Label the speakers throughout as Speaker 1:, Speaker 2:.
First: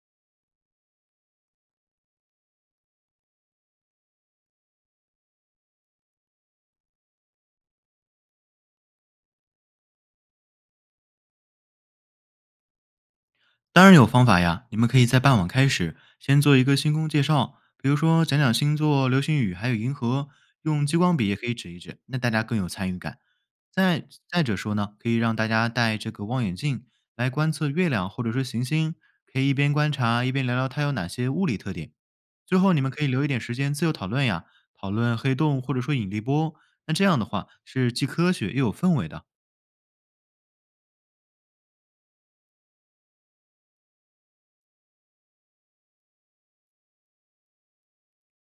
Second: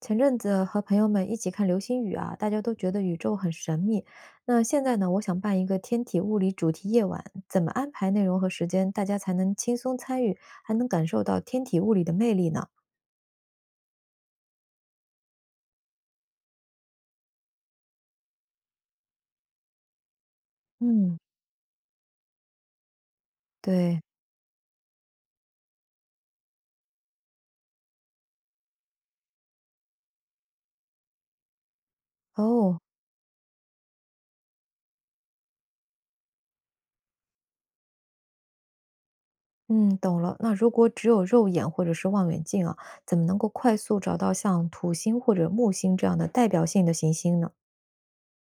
Speaker 1: 前阵子和朋友们一起看流星雨啊，大家都觉得宇宙很神秘。那现在呢，我想办一个天体物理主题夜晚，怎么安排内容和时间，大家才能轻松参与，还能感受到天体物理的魅力呢？
Speaker 2: 当然有方法呀，你们可以在傍晚开始，先做一个星空介绍，比如说讲讲星座、流星雨还有银河，用激光
Speaker 1: 嗯，
Speaker 2: 笔也可以指一指，那大家更有参与感。
Speaker 1: 对，
Speaker 2: 再者说呢，可以让大家戴这个望远镜来观测月亮或者说行星，可以一边观察一边聊聊它有哪些物理特点。最后，
Speaker 1: 哦，
Speaker 2: 你们可以留一点时间自由讨论呀，讨论黑洞或者说引力波。那这样的话是既科学又有氛围的。
Speaker 1: 嗯，懂了。那如果只有肉眼或者是望远镜啊，怎么能够快速找到像土星或者木星这样的代表性的行星呢？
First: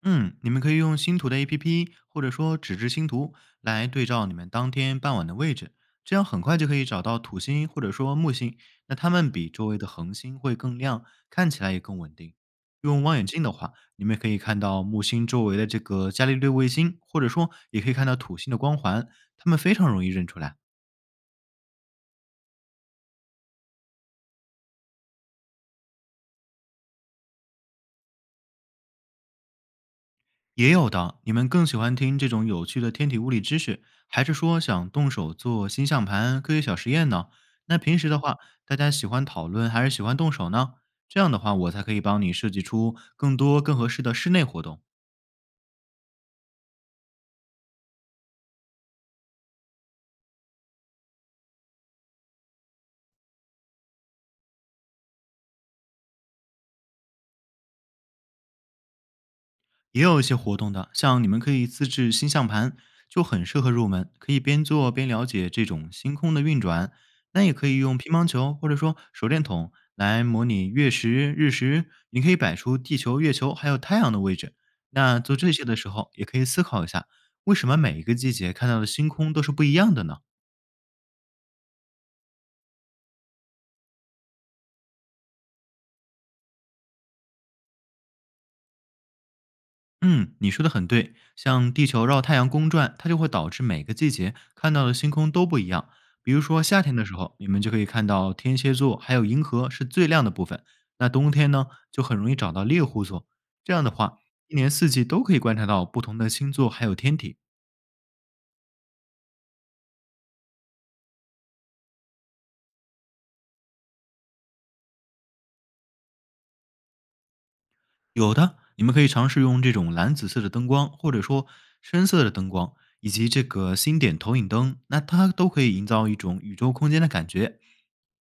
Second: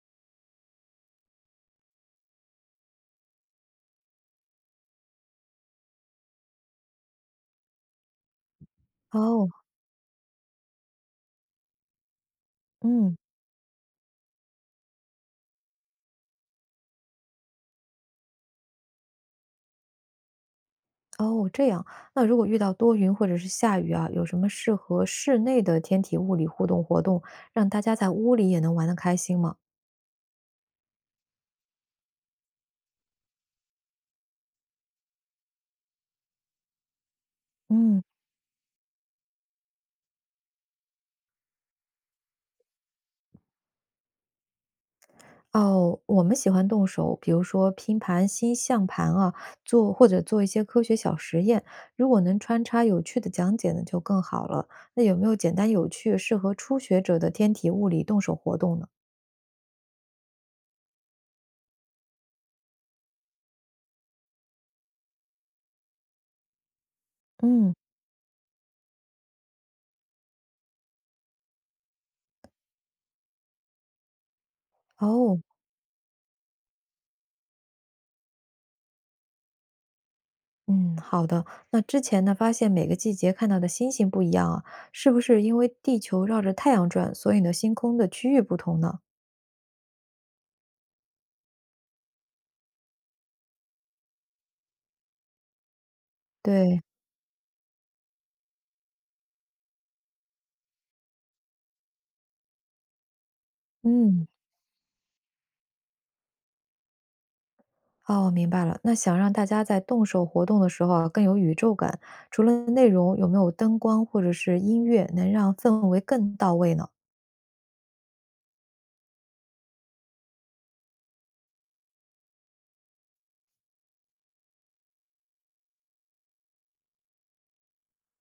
Speaker 2: 嗯，你们可以用星图的 APP，或者说纸质星图来对照你们当天傍晚的位置，这样很快就可以找到土星或者说木星。那它们
Speaker 1: 哦，
Speaker 2: 比周围的恒星会更亮，看起来也更稳定。用
Speaker 1: 嗯。
Speaker 2: 望远镜的话，你们也可以看到木星周围的这个伽利略卫星，或者说也可以看到土星的光环，它们非常容易认出来。
Speaker 1: 哦，这样。那如果遇到多云或者是下雨啊，有什么适合室内的天体物理互动活动，让大家在屋里也能玩得开心吗？
Speaker 2: 也有的，你们更喜欢听这种有趣的天体物理知识，还是说想动手做星象盘、科学小实验呢？那平
Speaker 1: 嗯，
Speaker 2: 时的话，大家喜欢讨论还是喜欢动手呢？这样的话，我才可以帮你设计出更多更合适的室内活动。
Speaker 1: 哦，我们喜欢动手，比如说拼盘、星象盘啊，做或者做一些科学小实验。如果能穿插有趣的讲解呢，就更好了。那有没有简单有趣、适合初学者的天体物理动手活动呢？
Speaker 2: 也有一些活动的，像你们可以自制星象盘，就很适合入门，可以边做边了解这种星空的运转。那也可
Speaker 1: 嗯，
Speaker 2: 以用乒乓球或者说手电筒来模拟月食、日食，你可以摆出地球、月球还有太阳的位置。那做
Speaker 1: 哦。
Speaker 2: 这些的时候，也可以思考一下，为什么每一个季节看到的星空都是不一样的呢？
Speaker 1: 嗯，好的。那之前呢，发现每个季节看到的星星不一样啊，是不是因为地球绕着太阳转，所以呢，星空的区域不同呢？
Speaker 2: 嗯，你说的很对，像地球绕太阳公转，它就会导致每个季节看到的星空都不一样。比如说
Speaker 1: 对，
Speaker 2: 夏天的时候，你们就可以看到天蝎座还有银河是最亮的部分，那冬天呢，就很容易找到猎户座。这样的话，
Speaker 1: 嗯，
Speaker 2: 一年四季都可以观察到不同的星座还有天体。
Speaker 1: 哦，明白了。那想让大家在动手活动的时候啊，更有宇宙感，除了内容，有没有灯光或者是音乐能让氛围更到位呢？
Speaker 2: 有的，你们可以尝试用这种蓝紫色的灯光，或者说深色的灯光，以及这个星点投影灯，那它都可以营造一种宇宙空间的感觉。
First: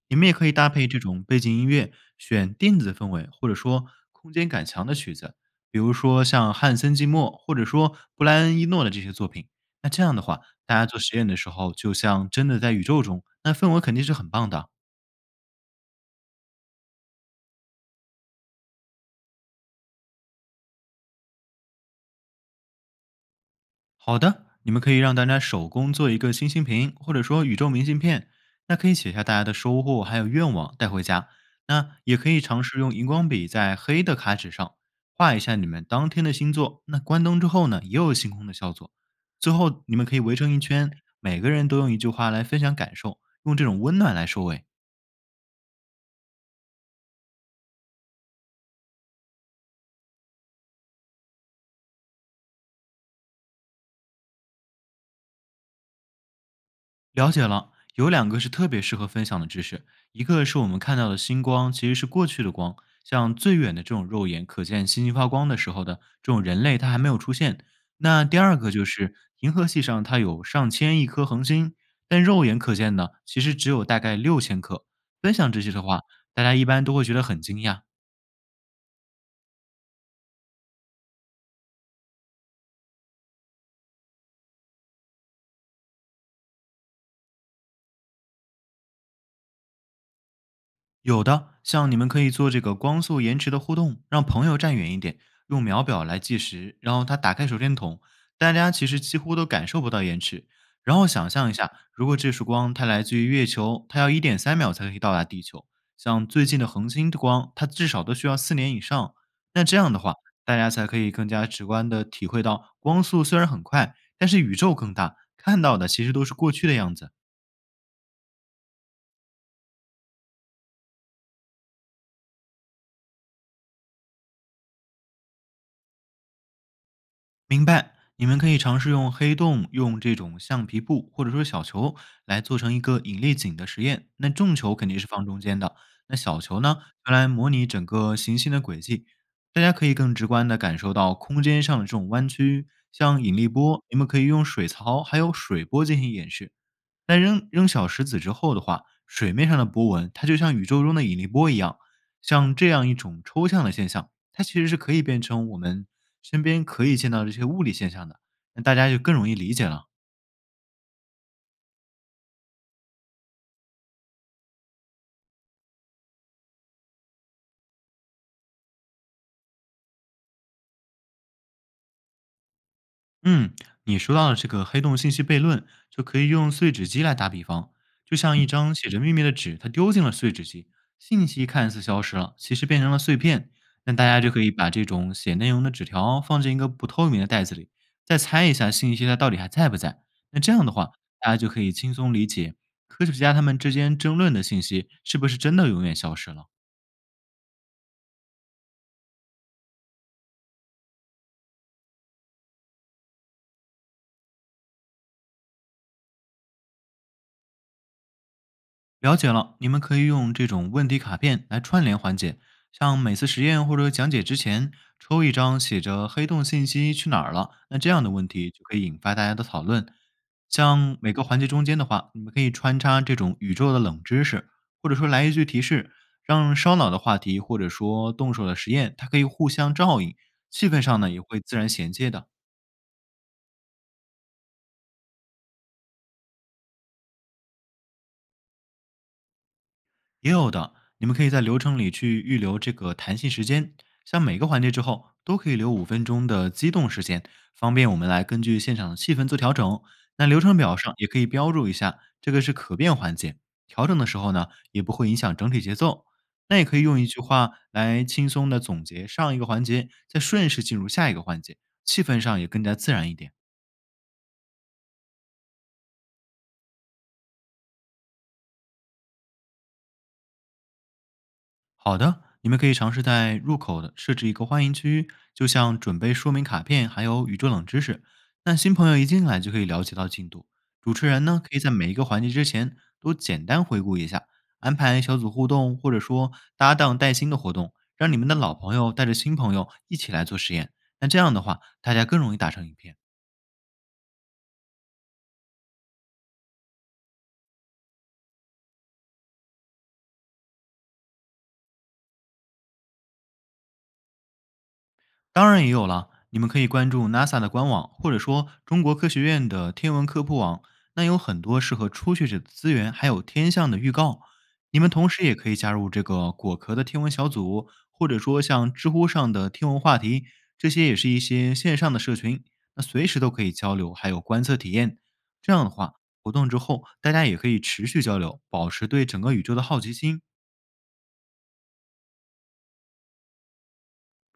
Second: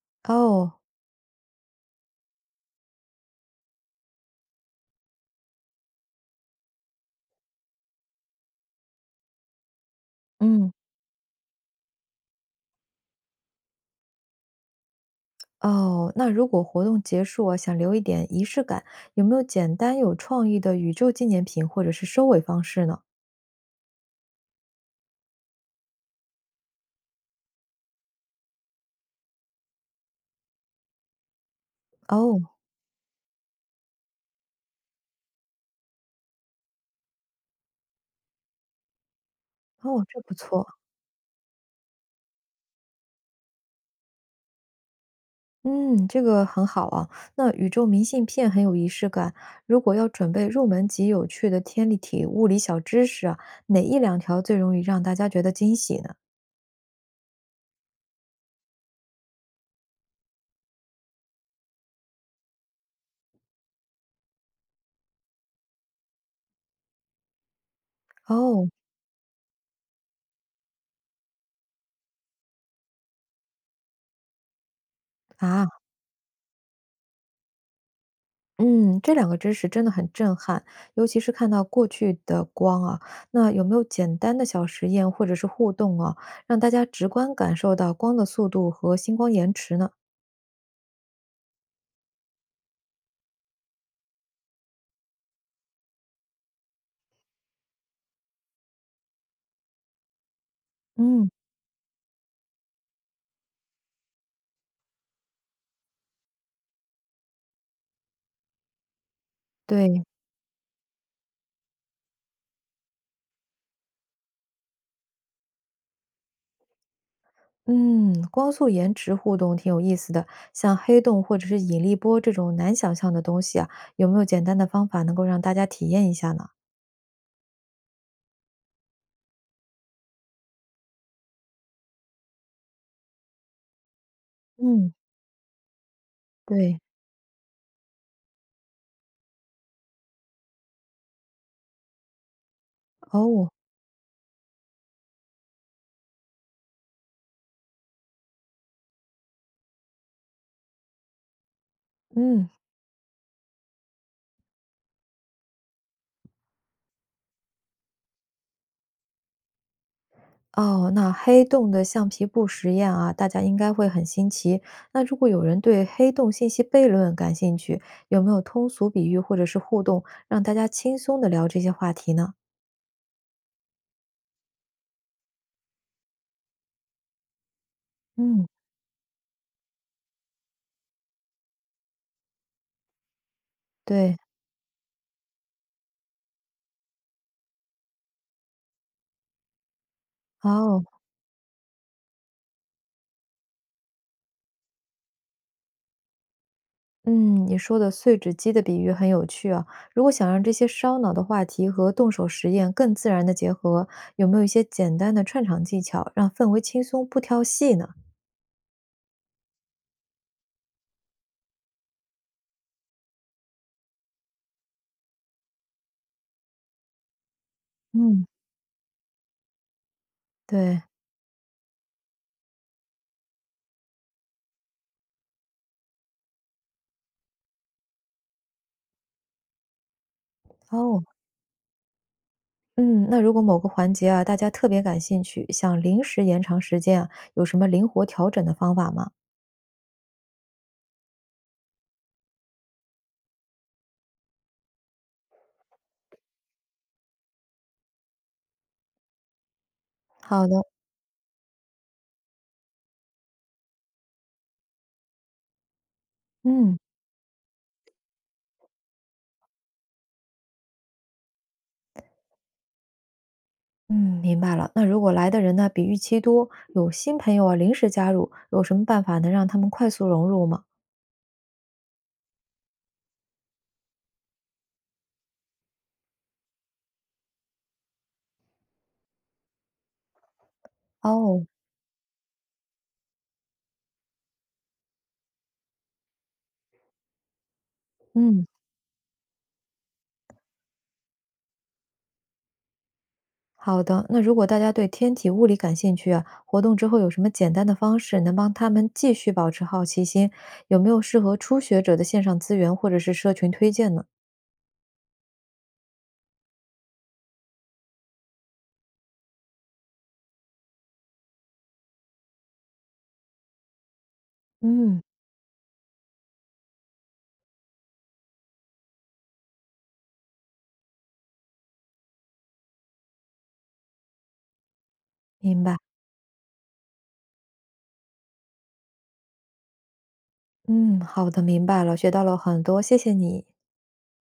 Speaker 2: 你们也可以搭
Speaker 1: 哦，
Speaker 2: 配这种背景音乐，选电子氛围或者说空间感强的曲子，比如说像汉森季默或者说布莱恩伊诺的这些作品。那这样的话，
Speaker 1: 嗯，
Speaker 2: 大家做实验的时候，就像真的在宇宙中，那氛围肯定是很棒的。
Speaker 1: 哦，那如果活动结束啊，想留一点仪式感，有没有简单有创意的宇宙纪念品或者是收尾方式呢？
Speaker 2: 好的，你们可以让大家手工做一个星星瓶，或者说宇宙明信片。那可以写下大家的收获还有愿望带回家。那也可
Speaker 1: 哦，
Speaker 2: 以尝试用荧光笔在黑的卡纸上画一下你们当天的星座。那关灯之后呢，也有星空的效果。最后，你
Speaker 1: 哦，
Speaker 2: 们可以
Speaker 1: 这不
Speaker 2: 围成一
Speaker 1: 错。
Speaker 2: 圈，每个人都用一句话来分享感受，用这种温暖来收尾。
Speaker 1: 嗯，这个很好啊。那宇宙明信片很有仪式感。如果要准备入门级有趣的天立体物理小知识啊，哪一两条最容易让大家觉得惊喜呢？
Speaker 2: 了解了，有两个是特别适合分享的知识，一个是我们看到的星光其实是过去的光，像最远的这种肉眼可见星星发光的时候的这种人类，它还没有出现。那第二
Speaker 1: 哦，
Speaker 2: 个就是银河系上它有上千亿颗恒星，但肉眼可见的其实只有大概6000颗。分享这
Speaker 1: 啊，
Speaker 2: 些的话，大家一般都会觉得很惊讶，
Speaker 1: 嗯，这两个知识真的很震撼，尤其是看到过去的光啊。那有没有简单的小实验或者是互动啊，让大家直观感受到光的速度和星光延迟呢？
Speaker 2: 有的，像你们可以做这个光速延迟的互动，让朋友站远一点，用秒表来计时，然后他打开手电筒，大家其实几乎都感受不到延迟。然后
Speaker 1: 嗯，
Speaker 2: 想象一下，如果这束光它来自于月球，它要1.3秒才可以到达地球。像最近的恒星的光，它至少都需要4年以上。那这样的
Speaker 1: 对。
Speaker 2: 话，大家才可以更加直观的体会到，光速虽然很快，但是宇宙更大，看到的其实都是过去的样子。
Speaker 1: 嗯，光速延迟互动挺有意思的，像黑洞或者是引力波这种难想象的东西啊，有没有简单的方法能够让大家体验一下呢？
Speaker 2: 明白。你们可以尝试用黑洞、用这种橡皮布或者说小球来做成一个引力井的实验。那重球肯
Speaker 1: 嗯，
Speaker 2: 定是放中间的，那小球呢，
Speaker 1: 对，
Speaker 2: 用来模拟整个行星的轨迹。大家可以更直观地感受到空间上的这种弯曲，像引力
Speaker 1: 哦，
Speaker 2: 波，你们可以用水槽还有水波进行演示。那扔扔小石子之后的话，水面上的波纹它就像宇宙中的引力波一样，
Speaker 1: 嗯，
Speaker 2: 像这样一种抽象的现象，它其实是可以变成我们身边可以见到的这些物理现象的，那大家就更容易理解了。
Speaker 1: 哦，那黑洞的橡皮布实验啊，大家应该会很新奇。那如果有人对黑洞信息悖论感兴趣，有没有通俗比喻或者是互动，让大家轻松的聊这些话题呢？
Speaker 2: 嗯，你说到的这个黑洞信息悖论，就可以用碎纸机来打比方，就像一
Speaker 1: 嗯。
Speaker 2: 嗯张写着秘密的纸，它丢进了碎纸机，信息看似消失了，其实变成了碎片。那大
Speaker 1: 对，
Speaker 2: 家就可以把这种写内容的纸条放进一个不透明的袋子里，再猜一下信息它到底还在不在。那这样的
Speaker 1: 哦。
Speaker 2: 话，大家就可以轻松理解科学家他们之间争论的信息是不是真的永远消失了。
Speaker 1: 嗯，你说的碎纸机的比喻很有趣啊。如果想让这些烧脑的话题和动手实验更自然的结合，有没有一些简单的串场技巧，让氛围轻松不挑戏呢？
Speaker 2: 了解了，你们可以用这种问题卡片来串联环节，像每次实验或者讲解之前抽一张写着“黑洞信息去哪儿了”，那这样的
Speaker 1: 嗯，
Speaker 2: 问题就可以引发大家的讨论。
Speaker 1: 对，
Speaker 2: 像每个环节中间的话，你们可以穿插这种宇宙的冷知识，或者说来一句提示，让烧脑的话题或者说动手的实验，它可以互相照应，气氛上
Speaker 1: 哦，
Speaker 2: 呢也会自然衔接的。
Speaker 1: 嗯，那如果某个环节啊，大家特别感兴趣，想临时延长时间啊，有什么灵活调整的方法吗？
Speaker 2: 也有的，你们可以在流程里去预留这个弹性时间，像每个环节之后都可以留5分钟的机动时间，方便我们来根据现场的气氛做调整。那流
Speaker 1: 好
Speaker 2: 程
Speaker 1: 的，
Speaker 2: 表上也可以标注一下，这个是可变环节，调整的时候呢也不会影响整体节奏。那也
Speaker 1: 嗯
Speaker 2: 可以用一句话来轻松的总结上一个环节，再顺势进入下一个环节，气氛上也更加自然一点。
Speaker 1: 嗯，明白了。那如果来的人呢，比预期多，有新朋友啊，临时加入，有什么办法能让他们快速融入吗？
Speaker 2: 好的，你们可以尝试在入口的设置一个欢迎区，就像准备说明卡片，还有宇宙冷知识。那新朋友一进来就可以了解到进度。主持人呢，
Speaker 1: 哦，
Speaker 2: 可以在每一个环节之前都简单回顾一下，安排小组互动，或者说搭档带新的活动，让你们的
Speaker 1: 嗯。
Speaker 2: 老朋友带着新朋友一起来做实验。那这样的话，大家更容易打成一片。
Speaker 1: 好的，那如果大家对天体物理感兴趣啊，活动之后有什么简单的方式能帮他们继续保持好奇心？有没有适合初学者的线上资源或者是社群推荐呢？
Speaker 2: 当然也有了，你们可以关注 NASA 的官网，或者说中国科学院的天文科普网，那有很多适合初学者的资源，还有天象的预告。你们
Speaker 1: 嗯，
Speaker 2: 同时也可以加入这个果壳的天文小组，或者说像知乎上的天文话题，这些也是一些线上的社群，那随时都可以交流，还有观测体验。这
Speaker 1: 明
Speaker 2: 样的
Speaker 1: 白，
Speaker 2: 话，活动之后大家也可以持续交流，保持对整个宇宙的好奇心。
Speaker 1: 嗯，好的，明白了，学到了很多，谢谢你。
Speaker 2: 不